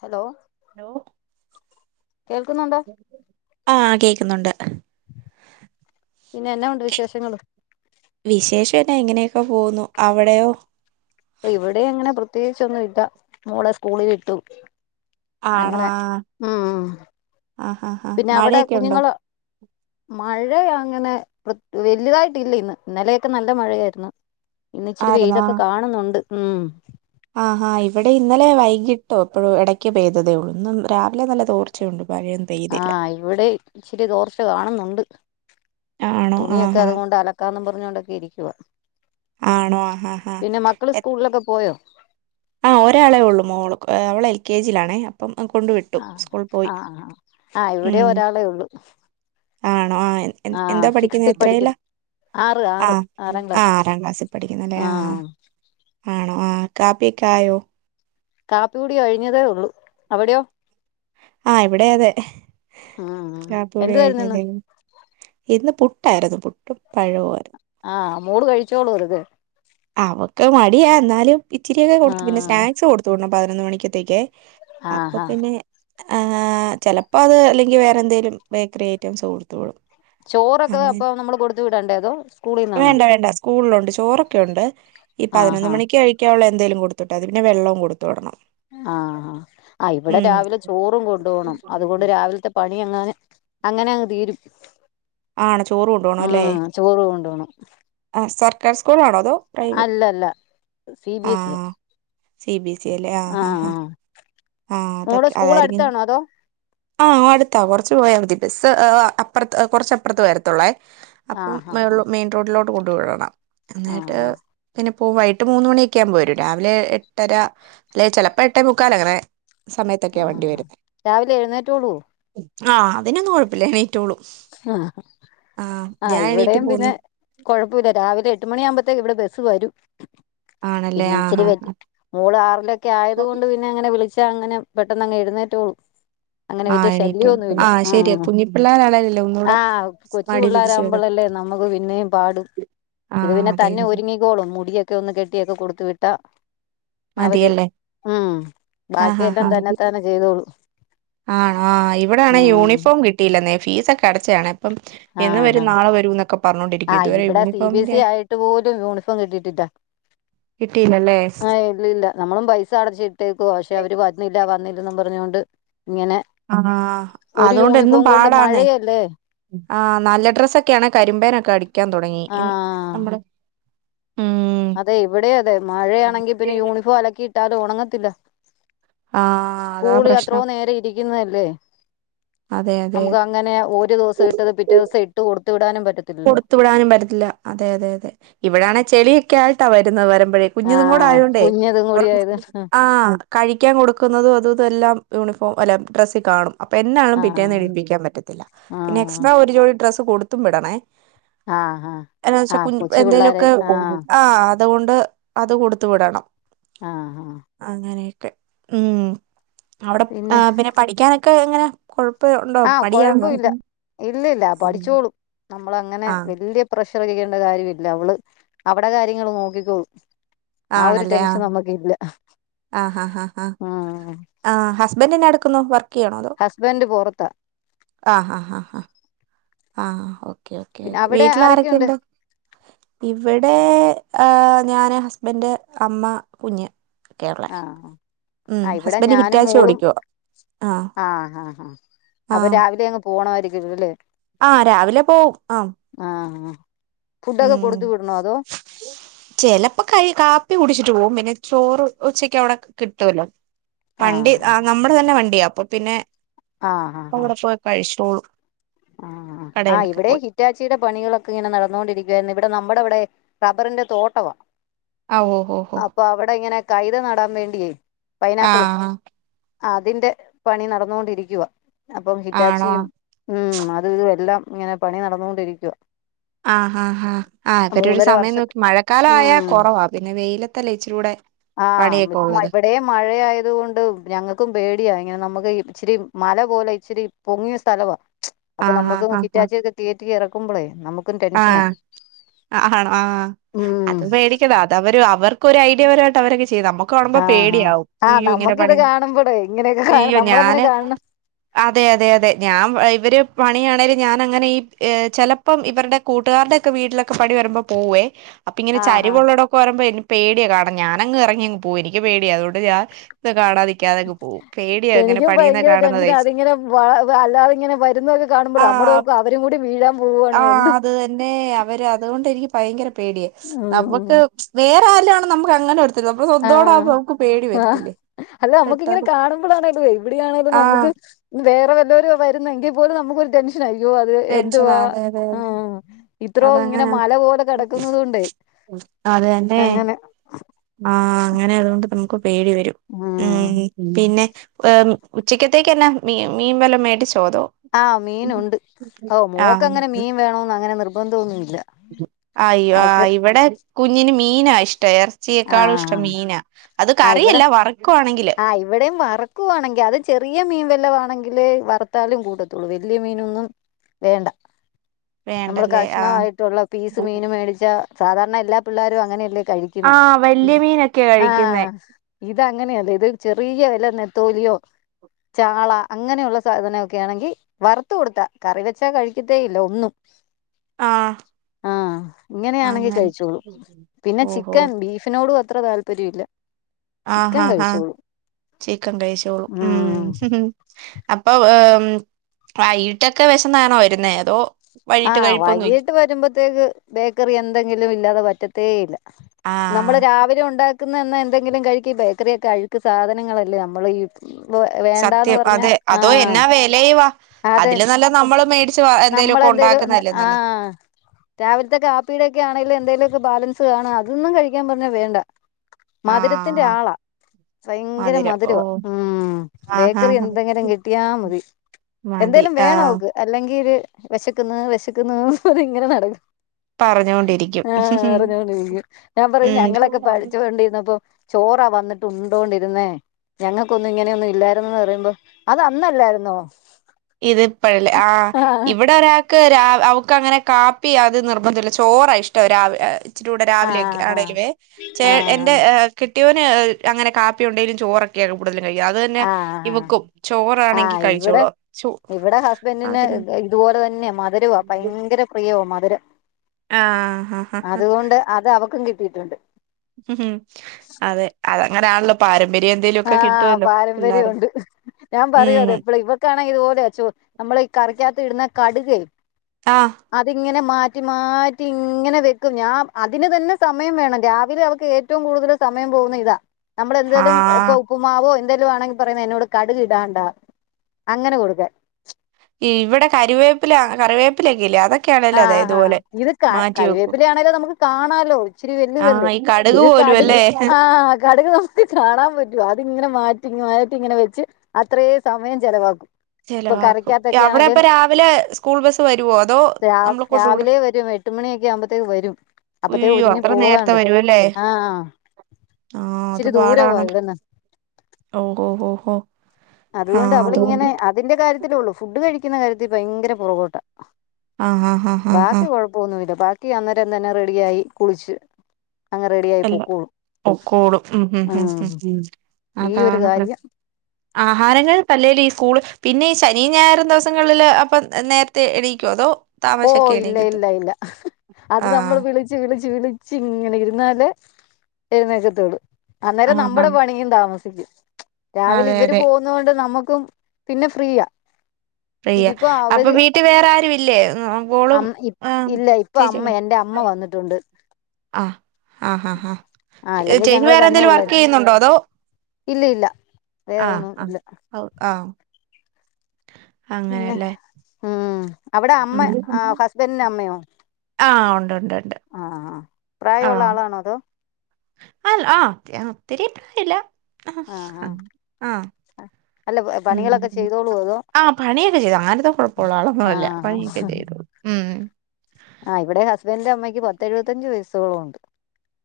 Hello hello കേൾക്കുന്നുണ്ടോ ആ കേക്കുന്നുണ്ട് പിന്നെ എന്നാഉണ്ട് വിശേഷങ്ങള് വിശേഷന്ന ഇങ്ങനെയൊക്കെ പോവുന്നു അവിടെയോ ഇവിടെ അങ്ങനെ പ്രത്യേയിചൊന്നു ഇല്ല മോളെ സ്കൂളിൽ വിട്ടു ആണോ അങ്ങനെ ആഹ് ഉം ആഹ് ആഹ് ആഹ് പിന്നെ അവിടെ മഴയൊക്കെ ഉണ്ടോ കുഞ്ഞുങ്ങള് മഴയാ അങ്ങനെ പ്ര വല്യതായിട്ട്ല്ല ഇന്ന് ഇന്നലെയൊക്കെ നല്ല മഴയായിരുന്നു ഇന്ന് ഇച്ചിരി വെയിലൊക്കെ കാണുന്നുണ്ട് ഉം ആഹാ ഇവിടെ ഇന്നലെ വൈകിട്ടോ പ്പഴോ ഇടയ്ക്ക് പെയ്തതേഒള്ളൂ ഇന്ന് രാവിലെ നല്ല തോർച്ചയുണ്ട് മഴയൊന്നും ആ പെയ്തില്ല ഇവിടെ ഇച്ചിരി തോർച്ച കാണുന്നുണ്ട് ആണോ തുണിയൊക്കെ ആഹ് അത്കൊണ്ട് അലക്കാന്നുംപറഞ്ഞോണ്ടൊക്കെ ഇരിക്കുവ ആഹ് ആണോ ആഹ് ആഹ് പിന്നെ മക്കള് സ്കൂൾലൊക്കെ പോയോ ആ ഒരാളെ ഒള്ളൂ മോള് അവള് എൽ കെജിയിലാണേ അപ്പം അ കൊണ്ട് വിട്ടു ആഹ് സ്കൂൾ പോയി ആഹ് ആഹ് ആഹ് ഇവിടെ ഉം ഒരാളെ ഉള്ളു ആണോ എന്താ ആഹ് പഠിക്കുന്നെ സിക്സ്ത്തിൽ എത്രയില പഠിക്കുന്നു ആറ് ആ ആറ് ആറാം ക്ലാസ് ആറാക്ലാസ്സി പഠിക്കുന്നല്ലേ ആഹ ആഹ് ആണോ ആ കാപ്പിക്കായോ കാപ്പികൂടി കഴിഞ്ഞതേ ഒള്ളൂ അവിടെയോ ആ ഇവിടെ അതെ ഉം കാപ്പികുടി എന്തുവായിരുന്നു ഇന്ന് കഴിഞ്ഞതേള്ളൂ ഇന്ന് പു. ട്ടായിരുന്നു പുട്ടും പഴവുആരുന്നു ആഹ് മോള് കഴിച്ചോളൂ വെറുതെ അവക്ക് മടിയ എന്നാലും ഇച്ചിരിയൊക്കെ കൊടുത്തു പിന്നെ ആഹ് സ്നാക്സ് കൊടുത്വിടണം പതിനൊന്ന് മണിക്കത്തേക്ക് അപ്പൊ ആഹാ പിന്നെ ആ ചെലപ്പോ അത് അല്ലെങ്കി വേറെഎന്തേലും ബേക്കറിഐറ്റംസ് കൊടുത് വിടും ചോറൊക്കെ അങ്ങനെ അപ്പൊ നമ്മള് കൊടുത്തു വിടണ്ടേ അതോ സ്കൂളിന്നാണോ വേണ്ട വേണ്ട സ്കൂളിലുണ്ട് ചോറൊക്കെ ഉണ്ട് ഈ പതിനൊന്ന് ആഹാ മണിക്ക് കഴിക്കാള്ള എന്തേലും കൊടുത്തിട്ടാതി പിന്നെ വെള്ളവും കൊട്. ആഹാ അ ഇവിടെ ഉം രാവിലെ ചോറും കൊണ്ടോവണം അതുകൊണ്ട് രാവിൽത്തെ പണി എങ്ങാനെ അങ്ങനെ അങ്ങ്തീരും ആണ് ചോറ് കൊണ്ടപോണല്ലേ കൊണ്ട് പോണം ആ സർക്കാർ സ്കൂളാണോ ഓ കഴിവ് അല്ലല്ല സി ബി ആ S E C B S E ആല്ലേ ആ ആഹ് ആ ആഹ് ആഹ മോൾടെ അതൊക്കെ സ്കൂൾ അതായിരിക്കും അടുത്താണോ അതോ ആ അടുത്താവും കുറച്ച പോയാൽ മതി ബസ് അപ്രത്ത് കുറച്ചപ്രത്തു വരത്തുള്ളേ അപ്പം ആഹ് ആഹ് മെയിൻ റോഡിലോട്ട കൊണ്ട് വിടണം എന്നിട്ട് ആഹ് പിന്നെ അപ്പോ വൈകീട്ട് മൂന്ന് മണിയൊക്കെ ആകുമ്പോ വരും രാവിലെ എട്ടര അല്ലെ ചിലപ്പോ എട്ടേ മുക്കാല് അങ്ങനെ സമയത്തൊക്കെയാ വണ്ടി ആഹ് വരുന്നത് രാവിലെ എഴുന്നേറ്റോളൂ ആ അതിനൊന്നും കൊഴപ്പില്ലല്ലേ ആ ആഹ് ഞാൻ എണീറ്റ് ഇവിടെയും പിന്നെ പോന്നു കൊഴപ്പുല്ല രാവിലെ എട്ടുമണിയാകുമ്പോത്തേക്കും ഇവിടെ ബ സ്‌ വരും ആണല്ലേ പിന്നെ ഇച്ചരി ആഹ് മോള് ആറിലൊക്കെ ആയത് ആഹ് കൊണ്ട് പിന്നെ അങ്ങനെ വിളിച്ച പക്ഷേ അങ്ങനെ പെട്ടെന്ന് അങ്ങ് എഴുന്നേറ്റള്ളൂ അങ്ങനെ വലിയ ആഹ് എണീറ്റോ ശല്യോന്നുല്ല ആഹ് ആ ശരിയാ കുഞ്ഞിപ്പിള്ളേരാണേലല്ലേ ആ ഒന്നൂടെ കൊച്ചു മടി പിടിച്ച് കിടക്കും പിള്ളോരകുമ്പോളല്ലേ നമ്മുക്ക് പിന്നേം പാട് ഇത് ആഹ് പിന്നെ അതെ തന്നെ ഒരുങ്ങിക്കോളും മുടിയൊക്കെ ഒന്ന് കെട്ടിയൊക്കെ കൊടുത്തു പിന്നെ ട്ട അവര് മതിയല്ലേ ഉം ബാക്കിയെല്ലാം തന്നെത്താനെ ചെയ്തോളും ആ ആ ഇവിടാണെ ഉം യൂണിഫോം കിട്ടിയില്ലന്നെ ഫീസൊക്കെ അടച്ചയാണേ അപ്പം ഇന്ന് ആഹ് ആഹ് വരും നാളെ വരൂന്നൊക്കെ ആഹ് ഇവിടെ സി ബി എസ് ഇ ആയിട്ട് പോലും യൂണിഫോം കിട്ടിട്ടില്ലാ കിട്ടിയില്ലല്ലേ ആ ഇല്ലില്ല നമ്മളും പൈസ അടച്ചിട്ടേക്കുവാ പക്ഷെ അവര് വരുന്നില്ല വന്നില്ല ന്നും പറഞ്ഞോണ്ട് ഇങ്ങനെ ആ ഹാ ഒരു അതുകൊണ്ടെന്നും യൂണിഫോം കൊണ്ട് പാടാന്നേ മഴയല്ലേ ആ നല്ല ഡ്രസ്സൊക്കെയാണെ കരിമ്പേനൊക്കെ അടിക്കാൻ തുടങ്ങി ആഹ് നമ്മളെ അതെ ഇവിടെ അതെ മഴയാണെങ്കി പിന്നെ യൂണിഫോം അലക്കി ഇട്ടാലും ഉണങ്ങത്തില്ലന്നെ ആഹ് അതാ സ്കൂള് പ്രശ്നം അത്രോം നേരം ഇരിക്കുന്നല്ലേ അതെ അതെ നമുക്കങ്ങനെ ഒരു ദിവസം ഇട്ടത് പിറ്റേ അതെ ദിവസം ഇട്ട് കൊടുത്തു വിടാനും പ കൊടുത്തു വിടാനും പറ്റത്തില്ല അതെ അതെ അതെ ഇവിടെയാണേ ചെളിയൊക്കെ ആയിട്ടാ വരുന്നത് വര മ്പഴേ കുഞ്ഞതും കൂടെ ആഹ് ആയോണ്ടേ കുഞ്ഞതും കൂടി അവർക്ക് ആയത് ആ കഴിക്കാൻ കൊടുക്കുന്നതും അതും ഇതും എല്ലാം യൂണിഫോം അല്ല ഡ്രസ് കാണും അപ്പ എന്നാണേലും ആഹ് പിറ്റേന്നിടീപ്പിക്കാൻ പറ്റത്തില്ല പിന്നെ ആഹ് എക്സ്ട്രാ ഒരു ജോടി ഡ്രസ് കൊടുത്തും വിടണേ ആഹ് ആഹ് എന്നാണെന്ന് ആഹ് വെച്ചാ കൊച്ചു പിള്ളോരെ എന്തേലുമൊക്കെ കു ആഹ് ആ അതുകൊണ്ട് അത് കൊടുത്തു വിടണം ആ ആ അങ്ങനെയൊക്കെ ഉം അവിടെ ആ പിന്നെ പഠിക്കാനൊക്കെ എങ്ങനാ കുഴ ആ കൊഴപ്പുല്ല ഇല്ലില്ല പഠിച്ചോളും നമ്മളങ്ങനെ ആഹ് വലിയ പ്രഷറടിക്കേണ്ട കാര്യമില്ല അവള് അവടെ കാര്യങ്ങള് നോക്കിക്കോളും ആ ഒരു ടെൻഷൻ നമ്മക്കില്ല ആ ഹാ ആ ഹാ ഉം ആ ഹസ്ബൻഡ് എന്നടുക്കുന്നു വർ ഹസ്ബൻഡ് പുറത്താ ആ ഹാ ഹാ ഹാ ആ ഓ ഓക്കേ ഓക്കേ പിന്നെ അവിടെ വീട്ടിൽ ആരൊക്കെയുണ്ട് ആരൊക്കെയിണ്ട് ഇവിടെ ഏ ഞാന് ഹസ്ബൻഡ് അമ്മ കുഞ്ഞ് ഒക്കെയുള്ളേ ആ ഉം ആ ഇവിടെ ഹസ്ബൻഡ് ഞാനും ഹിറ്റാച്ചി മോളും ഓടിക്കുവ ആഹ് ആ ഹാ ഹാ അപ്പൊ രാവിലെ അങ്ങ് പോ പോണമായിരിക്കൂലല്ലേ ആ രാവിലെ പോവും ആ ആഹ് ഫുഡൊക്കെ ഉം കൊടുത്തു വിടണോ അതോ ചെലപ്പോ കൈ കാപ്പി കുടിച്ചി റ്റൂ മിനിറ്റ് ചോറ് ഉച്ചക്കവിടെ കിട്ടുവല്ലോ വണ്ടി ആഹ് ആ നമ്മുടെ തന്നെ വണ് അപ്പൊ പിന്നെ അങ്ങടെ പോയി കഴിച്ചോളും ആ ആ കടയിലൊക്കെ ഇവിടെ പോയി ഹിറ്റാച്ചിയുടെ പണികളൊക്കെ ഇങ്ങനെ നടന്നുകൊണ്ടിരി ഇവിടെ നമ്മുടെ ഇവിടെ റബ്ബറിന്റെ തോട്ടവാ ആഹ് ഓഹ് ഓഹ് ഓഹ് അപ്പൊ അവിടെ ഇങ്ങനെ കൈത നടാൻ വേണ്ടിയെ ആ ഹാ അതിന്റെ പണി നടന്നുകൊണ്ടിരിക്കുവാ അപ്പം ആണോ ഹിറ്റാച്ചിയും ഉം അത് ഇത് ആഹ് ആ ആ ആ അവരൊരു സമയം നോക്കി മഴക്കാലം ആയാ ഉം കൊറവാ പിന്നെ വെയിലത്തല്ല ഇച്ചിരി കൂടെ ആ ഇപ്പ ഇവിടെ മഴയായത് കൊണ്ട് ഞങ്ങൾക്കും പേടിയാ ഇങ്ങനെ നമ്മുക്ക് ഇച്ചിരി മല പോലെ ഇച്ചിരി പൊങ്ങിയ സ്ഥലമാണ് അപ്പൊ ആഹ് ആഹ് നമുക്ക് ആഹ് ഹിറ്റാച്ചിയൊക്കെ കേറ്റി ഇറ- ടെൻഷനാ ആ ആണോ ആ ഉം അത് പേടിക്കണ്ട അത് അവര് അവർക്ക് ഒരു ഐഡിയപരമായിട്ട് അവരൊക്കെ ചെയ്തു നമ്മു കാണുമ്പോ ആഹ് ആഹ് പേടിയാവും ആഹ് ഇയ്യോ ഇങ്ങനെ നമ്മുക്കിത് പണി കാണുമ്പോഴേ ഇങ്ങനെയൊക്കെ കാണ അയ്യോ നമ്മളങ്ങനെ ഞാന് കാണണം അതെ അതെ അതെ ഞാൻ ഇവര് പണിയാണെലും ഞാൻ അങ്ങനെ ഈ ചിലപ്പോം ഇവരുടെ കൂട്ടുകാരുടെ ഒക്കെ വീട്ടിലൊക്കെ പണി വരുമ്പോ പോകുവേ അപ്പൊ ഇങ്ങനെ ആഹ് ആഹ് ചരിവള്ളോടൊക്കെ വരുമ്പോ എനി- പേടിയാണ് കാരണം ഞാനങ്ങ് ഇറങ്ങിങ് പോകും എനിക്ക് പേടിയ അതുകൊണ്ട് ഞാൻ കാണാതിക്കാതങ്ങ് പോവും പേടിയാ ഇങ്ങനെ എനിക്കും പണിയുന്ന ഭയങ്കര ടെൻഷന കാണുന്നതേ അതിങ്ങനെ അല്ലാതെ ഇങ്ങനെ വരുന്നൊയൊക്കെ കാണുമ്പോൾ നമ്മൾ ഓർക്കും ആഹ് അവരും കൂടി വീഴാൻ പോവാണോ ആഹ് എന്ത് അത് തന്നെ അവര് അതുകൊണ്ട് എനിക്ക് ഭയങ്കര പേടിയാ ഉം ഉം നമക്ക് വേറെ ആരാലും ആണെ നമുക്ക് അങ്ങനെ നമ്മടെ ആഹ് സ്വന്തോകൂട്ടാവുമ്പോ നമുക്ക് പേടി ആ വരത്തില്ലേ അല്ല നമ്മുക്ക് ഇങ്ങനെ പെട്ടെന്ന് കാണുമ്പോഴാണെ ഇത് വരും എവിടെയാണേും നമുക്ക് ആഹ് വേറെ വല്ലോരുവാ വരുന്നെങ്കിൽ പോലും നമുക്കൊരു ടെൻഷൻ ആയി അയ്യോ അത് ടെൻഷനാ എന്തുവാ അതെ അതെ ആ ഇത്രോ ഇങ്ങനെ അതങ്ങനാ മല പോലെ കിടക്കുന്നത് കൊണ്ട് അത് തന്നെ ആ അങ്ങനെ ആതുകൊണ്ട് നമുക്ക് പേടി വരും ഉം പിന്നെ ഉച്ചക്കത്തേക്ക്ന്നെ മീ മീൻ വല്ലാം മേടിച്ച് ആഹ് മീനുണ്ട് ഓ മോക്ക് ആഹ് അങ്ങനെ മീൻ വേണന്ന് അങ്ങനെ നിർബന്ധം ഒന്നും ഇല്ല അയ്യോ ഇവിടെ കുഞ്ഞന് മീനാ ഇഷ്ടം ഇറച്ചിയെക്കാളും ഇഷ്ടം ആഹ് മീനാ അത് ആഹ് ഇവിടെ കറിയല്ല വറക്കു ആഹ് ഇവിടെയും വറക്കുവാണെങ്കിൽ അത് ചെറിയ മീൻ വെല്ലവാണെങ്കിൽ വറു- വറുത്താലും കൂടത്തുള്ളൂ വലിയ മീനൊന്നും വേണ്ട നമ്മള് വേണ്ടല്ലേ ആഹ് കഷ്ണമായിട്ടുള്ള പീസ് മീൻ മേടിച്ച സാധാരണ എല്ലാ പിള്ളാരും അങ്ങനെയല്ലേ കഴിക്കുന്നെ ആഹ് വല്യ മീനൊക്കെയാ ആ കഴിക്കുന്നേ ഇതങ്ങനെ അല്ല ചെറിയ വല്ല നെത്തോലിയോ ചാള അങ്ങനെയുള്ള സാധനൊക്കെ ആണെങ്കി വറുത്ത് കൊടുത്താ കറി വെച്ചാ കഴിക്കത്തേ ഇല്ല ഒന്നും ആ ഇങ്ങനെയാണെങ്കിൽ കഴിച്ചോളും പിന്നെ ഓഹോ ചിക്കൻ ബീഫിനോടും അത്ര താല്പര്യം ഇല്ല ആ ചിക്കൻ ആ ആ കഴിച്ചോളും ചിക്കൻ കഴിച്ചോളും ഉം ഉം അപ്പൊ വൈകിട്ടൊക്കെ വിശന്നാണോ വരുന്നേ അതോ വൈകിട്ട് ആഹ് കഴിപ്പൊന്നുല്ല വൈകീട്ട് വരുമ്പോത്തേക്ക് ബേക്കറി എന്തെങ്കിലും ഇല്ലാതെ പറ്റത്തേ ഇല്ല നമ്മള് ആഹ് രാവിലെ ഉണ്ടാക്ക ക്കുന്ന എന്തെങ്കിലും കഴിക്ക ഈ ബേക്കറി ഒക്കെ അഴുക്ക് സാധനങ്ങളല്ലേ നമ്മൾ ഈ- ഇവ വേണ്ടാന്ന് സത്യം പറഞ്ഞ അതെ ആ അതോ എന്നാ വെലയുവാ അതെ അതില് നല്ലത് നമ്മള് മേടിച്ച് നമ്മള് എന്തേലുവൊക്കെ എന്തെലും ഉണ്ടാക്കുന്നതല്ലേ ആ നല്ലത് രാവിലത്തെ കാപ്പീടെക്കെ ആണെങ്കലും എന്തെലുമക്കെ ബാലൻസ് കാണും അതൊന്നും കഴിക്കാൻ പറഞ്ഞാ വേണ്ട മധുരത്തിന്റെ ആഹ് ആളാ ഭയങ്കര മധുരം ഓ മധുരവ ഉം ആഹ് ബേക്കറി ആഹ് എന്തെങ്കിലും കിട്ടിയാ മതി മതി എന്തായാലും വേണം ആഹ് അവക്ക് അല്ലെങ്കിൽ ഒരു വിശക്കുന്നു വിശക്കുന്നു പറഞ്ഞ് അത് ഇങ്ങനെ നടക്കും പറഞ്ഞോണ്ടിരിക്കും ആ പറഞ്ഞോണ്ടിരിക്കും ഞാൻ പറയും ഞങ്ങളൊക്കെ ഉം പഠിച്ചോണ്ടിരുന്നപ്പോ ചോറാ വന്ന് വന്നിട്ട് ഉണ്ടോണ്ടിരുന്നേ ഞങ്ങൾക്കൊന്നും ഇങ്ങനെയൊന്നും ഇല്ലായിരുന്നന്ന് പറയുമ്പോ അത് അന്നല്ലായിരുന്നോ ഇത്പ്പോഴല്ലേ ആഹ് ഇവിടെ ഒരാൾക്ക് രാ- അവക്ക് അങ്ങനെ കാപ്പി അത് നിർബന്ധമില്ല ചോറാ ഇഷ്ടം ഒരു രാവി- റ്റൂടെടെ രാവിലെ ആഹ് ആണെങ്കിലെ ആഹ് എൻ എന്റെ ആഹ് ചേ കെട്ടിയോനണെങ്കില കെട്ടിയോന് അങ്ങനെ കാപ്പിയുണ്ടെങ്കിലും ചോറൊക്കെയാണ് കൂടുതൽ കഴിക് ആത് തന്നെ ആഹ് ഇവൾക്കും ചോറാണെങ്കി ആഹ് ഇവിടെ കഴിച്ചോളും ഇവിടെ ഹസ്ബൻഡിന് ഇതുപോലെ തന്നെ മധുരവാ ഭയങ്കര പ്രിയവാ മധുരം. ആഹ് ഹ ഹ ഹ അതുകൊണ്ട് അത് അവക്കും കിട്ടിയിട്ടുണ്ട്. ഉം അതെ അതങ്ങനാണല്ലോ പാരമ് ആ പാരമ്പര്യോണ്ട്. ഞാൻ ഉം പറയുവത് എപ്പളെ ഇവക്കാണെങ്കി ഇത്പോലെയാച്ചോ നമ്മളീ കറിക്കാത്തിടുന്ന കടുകേ ആഹ് അതിങ്ങനെ മാറ്റി മാറ്റി ഇങ്ങനെ വെക്കും, ഞാൻ, അതിന് തന്നെ സമയം വേണം രാവിലെ അവക്ക് ഏറ്റവും കൂടുതല് സമ സമയം പോന്ന ഇതാ നമ്മൾ എന്തേ ഇപ്പ ആഹ് ഉപ്പ്മാവോ എന്തെലുവാണെങ്കി പറയുന്ന എന്നോട് കടുകിടാണ്ടാ അങ്ങനെ കൊടുക്കാൻ. ഇവിടെ കരിവേപ്പില കറിവേപ്പിലൊക്കെ ഇല്ലേ അതൊക്കെ ആ ആ ഇത് കരിവേപ്പില ആണേലും നമുക്ക് കാണാലോ ഇച്ചിരി ആഹ് വെല്ലുതല്ലേ, ഈ കടുക് ഇത് പോലും കടുക്, അല്ലേ ആ കടുക് നമുക്ക് കാണാൻ പറ്റ്വോ അതിങ്ങനെ മാറ്റ റ്റിങ്ങുമാറ്റിങ്ങനെ വെച്ച് അത്രേം സമയം ചെലവാക്കും. ഇപ്പൊ ചെലവാക്കും, കറിക്കാത്തൊക്കെ അവിടെ അപ്പ രാവിലെ സ്കൂൾ ബസ്സ് വരുവോ അതോ? ര നമ്മള് കൊണ്ട് വിട രാവിലെ വരും എട്ട്മണിയൊക്കെ ആകുമ്പത്തേക്ക് വരും. അപ്പത്തെ ഉയ്യോ ഒരുങ്ങി അത്ര നേരത്തെ പോകാണ്ട് വരുവല്ലേ ആ. ഇച്ചിരി ദൂരവാ ഇവിടെന്ന്. ഓ ഓ ഓ ഓ അതുകൊണ്ട് അവളിങ്ങനെ അതിന്റെ കാര്യത്തിലേ ഉള്ളു ഫുഡ് കഴിക്കുന്ന കാര്യത്തി ഭയങ്കര പുറകോട്ടാ. ആഹ് ആഹ് ആഹ് ആഹ് ബാക്കി ആഹ് കൊഴപ്പൊന്നുവില്ല ബാക്കി ക്കി അന്നരം തന്നെ റെഡിയായി കുളിച്ചു അങ്ങ് റെഡി ആയി അല്ല പോക്കോളും. പൊക്കോളും ഉം ഉം ആ. ഉം ഉം ഉം ഈ ഒരു അതാണ് പ്ര കാര്യം. ആഹാരങ്ങൾ പ്പല്ലേല് ഈ സ്കൂള്, പിന്നെ ഈ ശനിം ഞായറും ദിവസങ്ങളില് അപ്പം നേരത്തെ എണീക്കോ അതോ? ഓ താമസിച്ചൊക്കെ ഇല്ല എണീക്കത്തൊ ഇല്ല ഇല്ല അത് ആഹ് നമ്മള് വിളിച്ചു വിളി ച്ച് വിളിച്ച് ഇങ്ങനെ ഇരുന്നാലേ എഴുന്നേക്കത്തൊള്ളു അന്നേരം ആഹ് നമ്മുടെ ആഹ് പണിയും താമസി ക്കും. രാവിലെ അതെ ഇവര് അതെ പോകുന്ന കൊണ്ട് നമ്മുക്കും പിന്നെ ഫ്രീയാ. ഫ്രീയ, ഇതിപ്പോ അപ്പൊ അവര് വീട്ടിൽ വേറാരും ഇല്ലേ? മോളും അം ആ ഇല്ല ഇപ്പൊ ചേച്ചി അമ്മ എന്റെ അമ്മ വന്നിട്ടുണ്ട് ആ ആ ഹാ ഹാ ആ അല്ലെങ്കിൽ ചേച്ചി വേറെ എന്തേലും വർക്ക് ചെയ്യുന്നുണ്ടോ അതോ? ഇല്ലില്ല. ആ ആ ഔ ആ പിന്നെ അങ്ങനെയല്ലേ? ഉം അവിടെ അമ്മ ആ ഹസ്ബന്റിന്റെ അമ്മയോ? ആ ഒണ്ടൊണ്ടൊണ്ട്. പ്രായോള്ള ആളാണോ അതോ? അൽ ആ ഒത്തിരി പ്രായില്ല ആ ആ ആ. അല്ല ഉം പണികളൊക്കെ ചെയ്തോളൂ അതോ ആ പണിയൊക്കെ ചെയ്തോളും അങ്ങനത്തെ കൊഴപ്പുള്ള ആ ആളൊന്നുമല്ല പണിയൊക്കെ ചെയ്തോളും. ഉം ആ ഇവിടെ ഹസ്ബൻഡിന്റമ്മയ്ക്ക് പത്ത് എഴുപത്തഞ്ചു വയസ്സോളം ഉണ്ട്.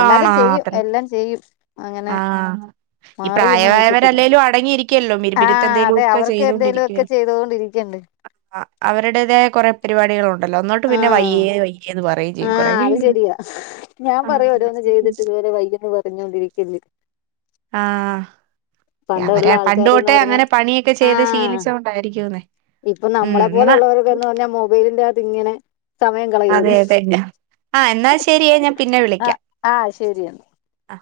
എന്നാലും ആണോ ചെയ്യും അത്ര എല്ലാം ചെയ്യും അങ്ങനെ ആഹ് ഈ മാറിയൊന്നും നീക്കത്തില്ല, പ്രായമായവരല്ലേലും അടങ്ങിയിരിക്കുവല്ലോ ആ മിരുമിരുത്ത് എന്തേലും അതെ ഒക്കെ അവർക്ക് എന്തേലുവൊക്കെ ചെയ്തോണ്ടിരിക്കണ്ടെ. അ അവരുടേതായ കുറെ പരിപാടികളു ണ്ടല്ലോ ഒന്നോട്ട് പിന്നെ വയ്യേ ആഹ് വയ്യേന്ന് പറയെം ചെയ്യും കൊറേ ആഹ് അത് കഴിയുമ്പം. ശരിയാ ഞാൻ പറയും ഓരോന്ന് ചെയ്തിട്ട് ഇതുപോലെ വയ്യെന്ന് പറഞ്ഞോണ്ടിരിക്കല്ല് ആ അവരാ പണ്ടുതോട്ടെ പറഞ്ഞാ അങ്ങനെ പണിയൊക്കെ ചെയ്ത് ആഹ് ശീലിച്ച കൊണ്ടായിരിക്കൂന്നേ. ഇപ്പൊ നമ്മളെ പോലെ ഉള്ളവർക്കന്ന് പറഞ്ഞാൽ മൊബൈലിന്റാത് ഇങ്ങനെ സമയം കളയുവല്ലേ. ആ എന്നാ ശരിയേ ഞാൻ പിന്നെ വിളിക്കാം, ആഹ് ശരിയെന്നാ ആ